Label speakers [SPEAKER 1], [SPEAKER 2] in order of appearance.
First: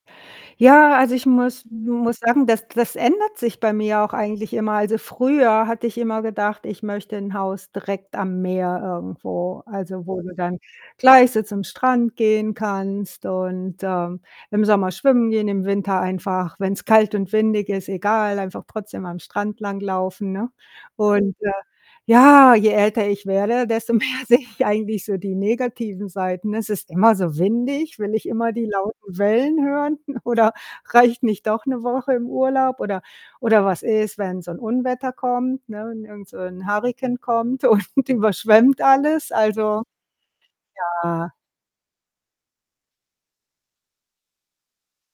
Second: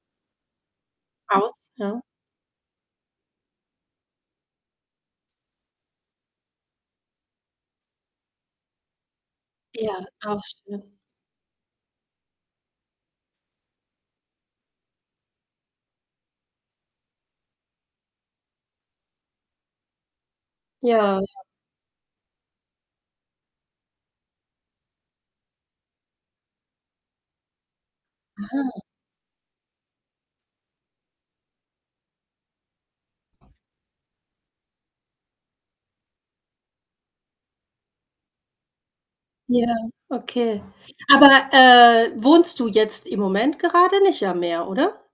[SPEAKER 1] Ja, also, ich muss
[SPEAKER 2] Haus, ja.
[SPEAKER 1] muss sagen, das das ändert sich bei mir auch eigentlich immer. Also, früher hatte ich immer gedacht, ich möchte 'n Haus direkt am Meer irgendwo,
[SPEAKER 2] Ja,
[SPEAKER 1] also, wo du
[SPEAKER 2] auch
[SPEAKER 1] dann
[SPEAKER 2] schön.
[SPEAKER 1] gleich so zum Strand gehen kannst, und, ähm, im Sommer schwimmen gehen, im Winter einfach, wenn's kalt und windig ist, egal einfach trotzdem am Strand langlaufen, ne?
[SPEAKER 2] Ja.
[SPEAKER 1] Und, äh ja, je älter ich werde, desto mehr sehe ich eigentlich so die negativen Seiten. Es ist immer so windig, will ich immer die
[SPEAKER 2] Ah.
[SPEAKER 1] lauten Wellen hören? Oder reicht nicht doch 'ne Woche im Urlaub? Oder oder was ist, wenn so 'n Unwetter kommt, ne? Und irgend so 'n Hurrikan kommt und überschwemmt alles?
[SPEAKER 2] Ja,
[SPEAKER 1] Also
[SPEAKER 2] okay. Aber,
[SPEAKER 1] ja.
[SPEAKER 2] äh, wohnst du jetzt im Moment gerade nicht am Meer, oder?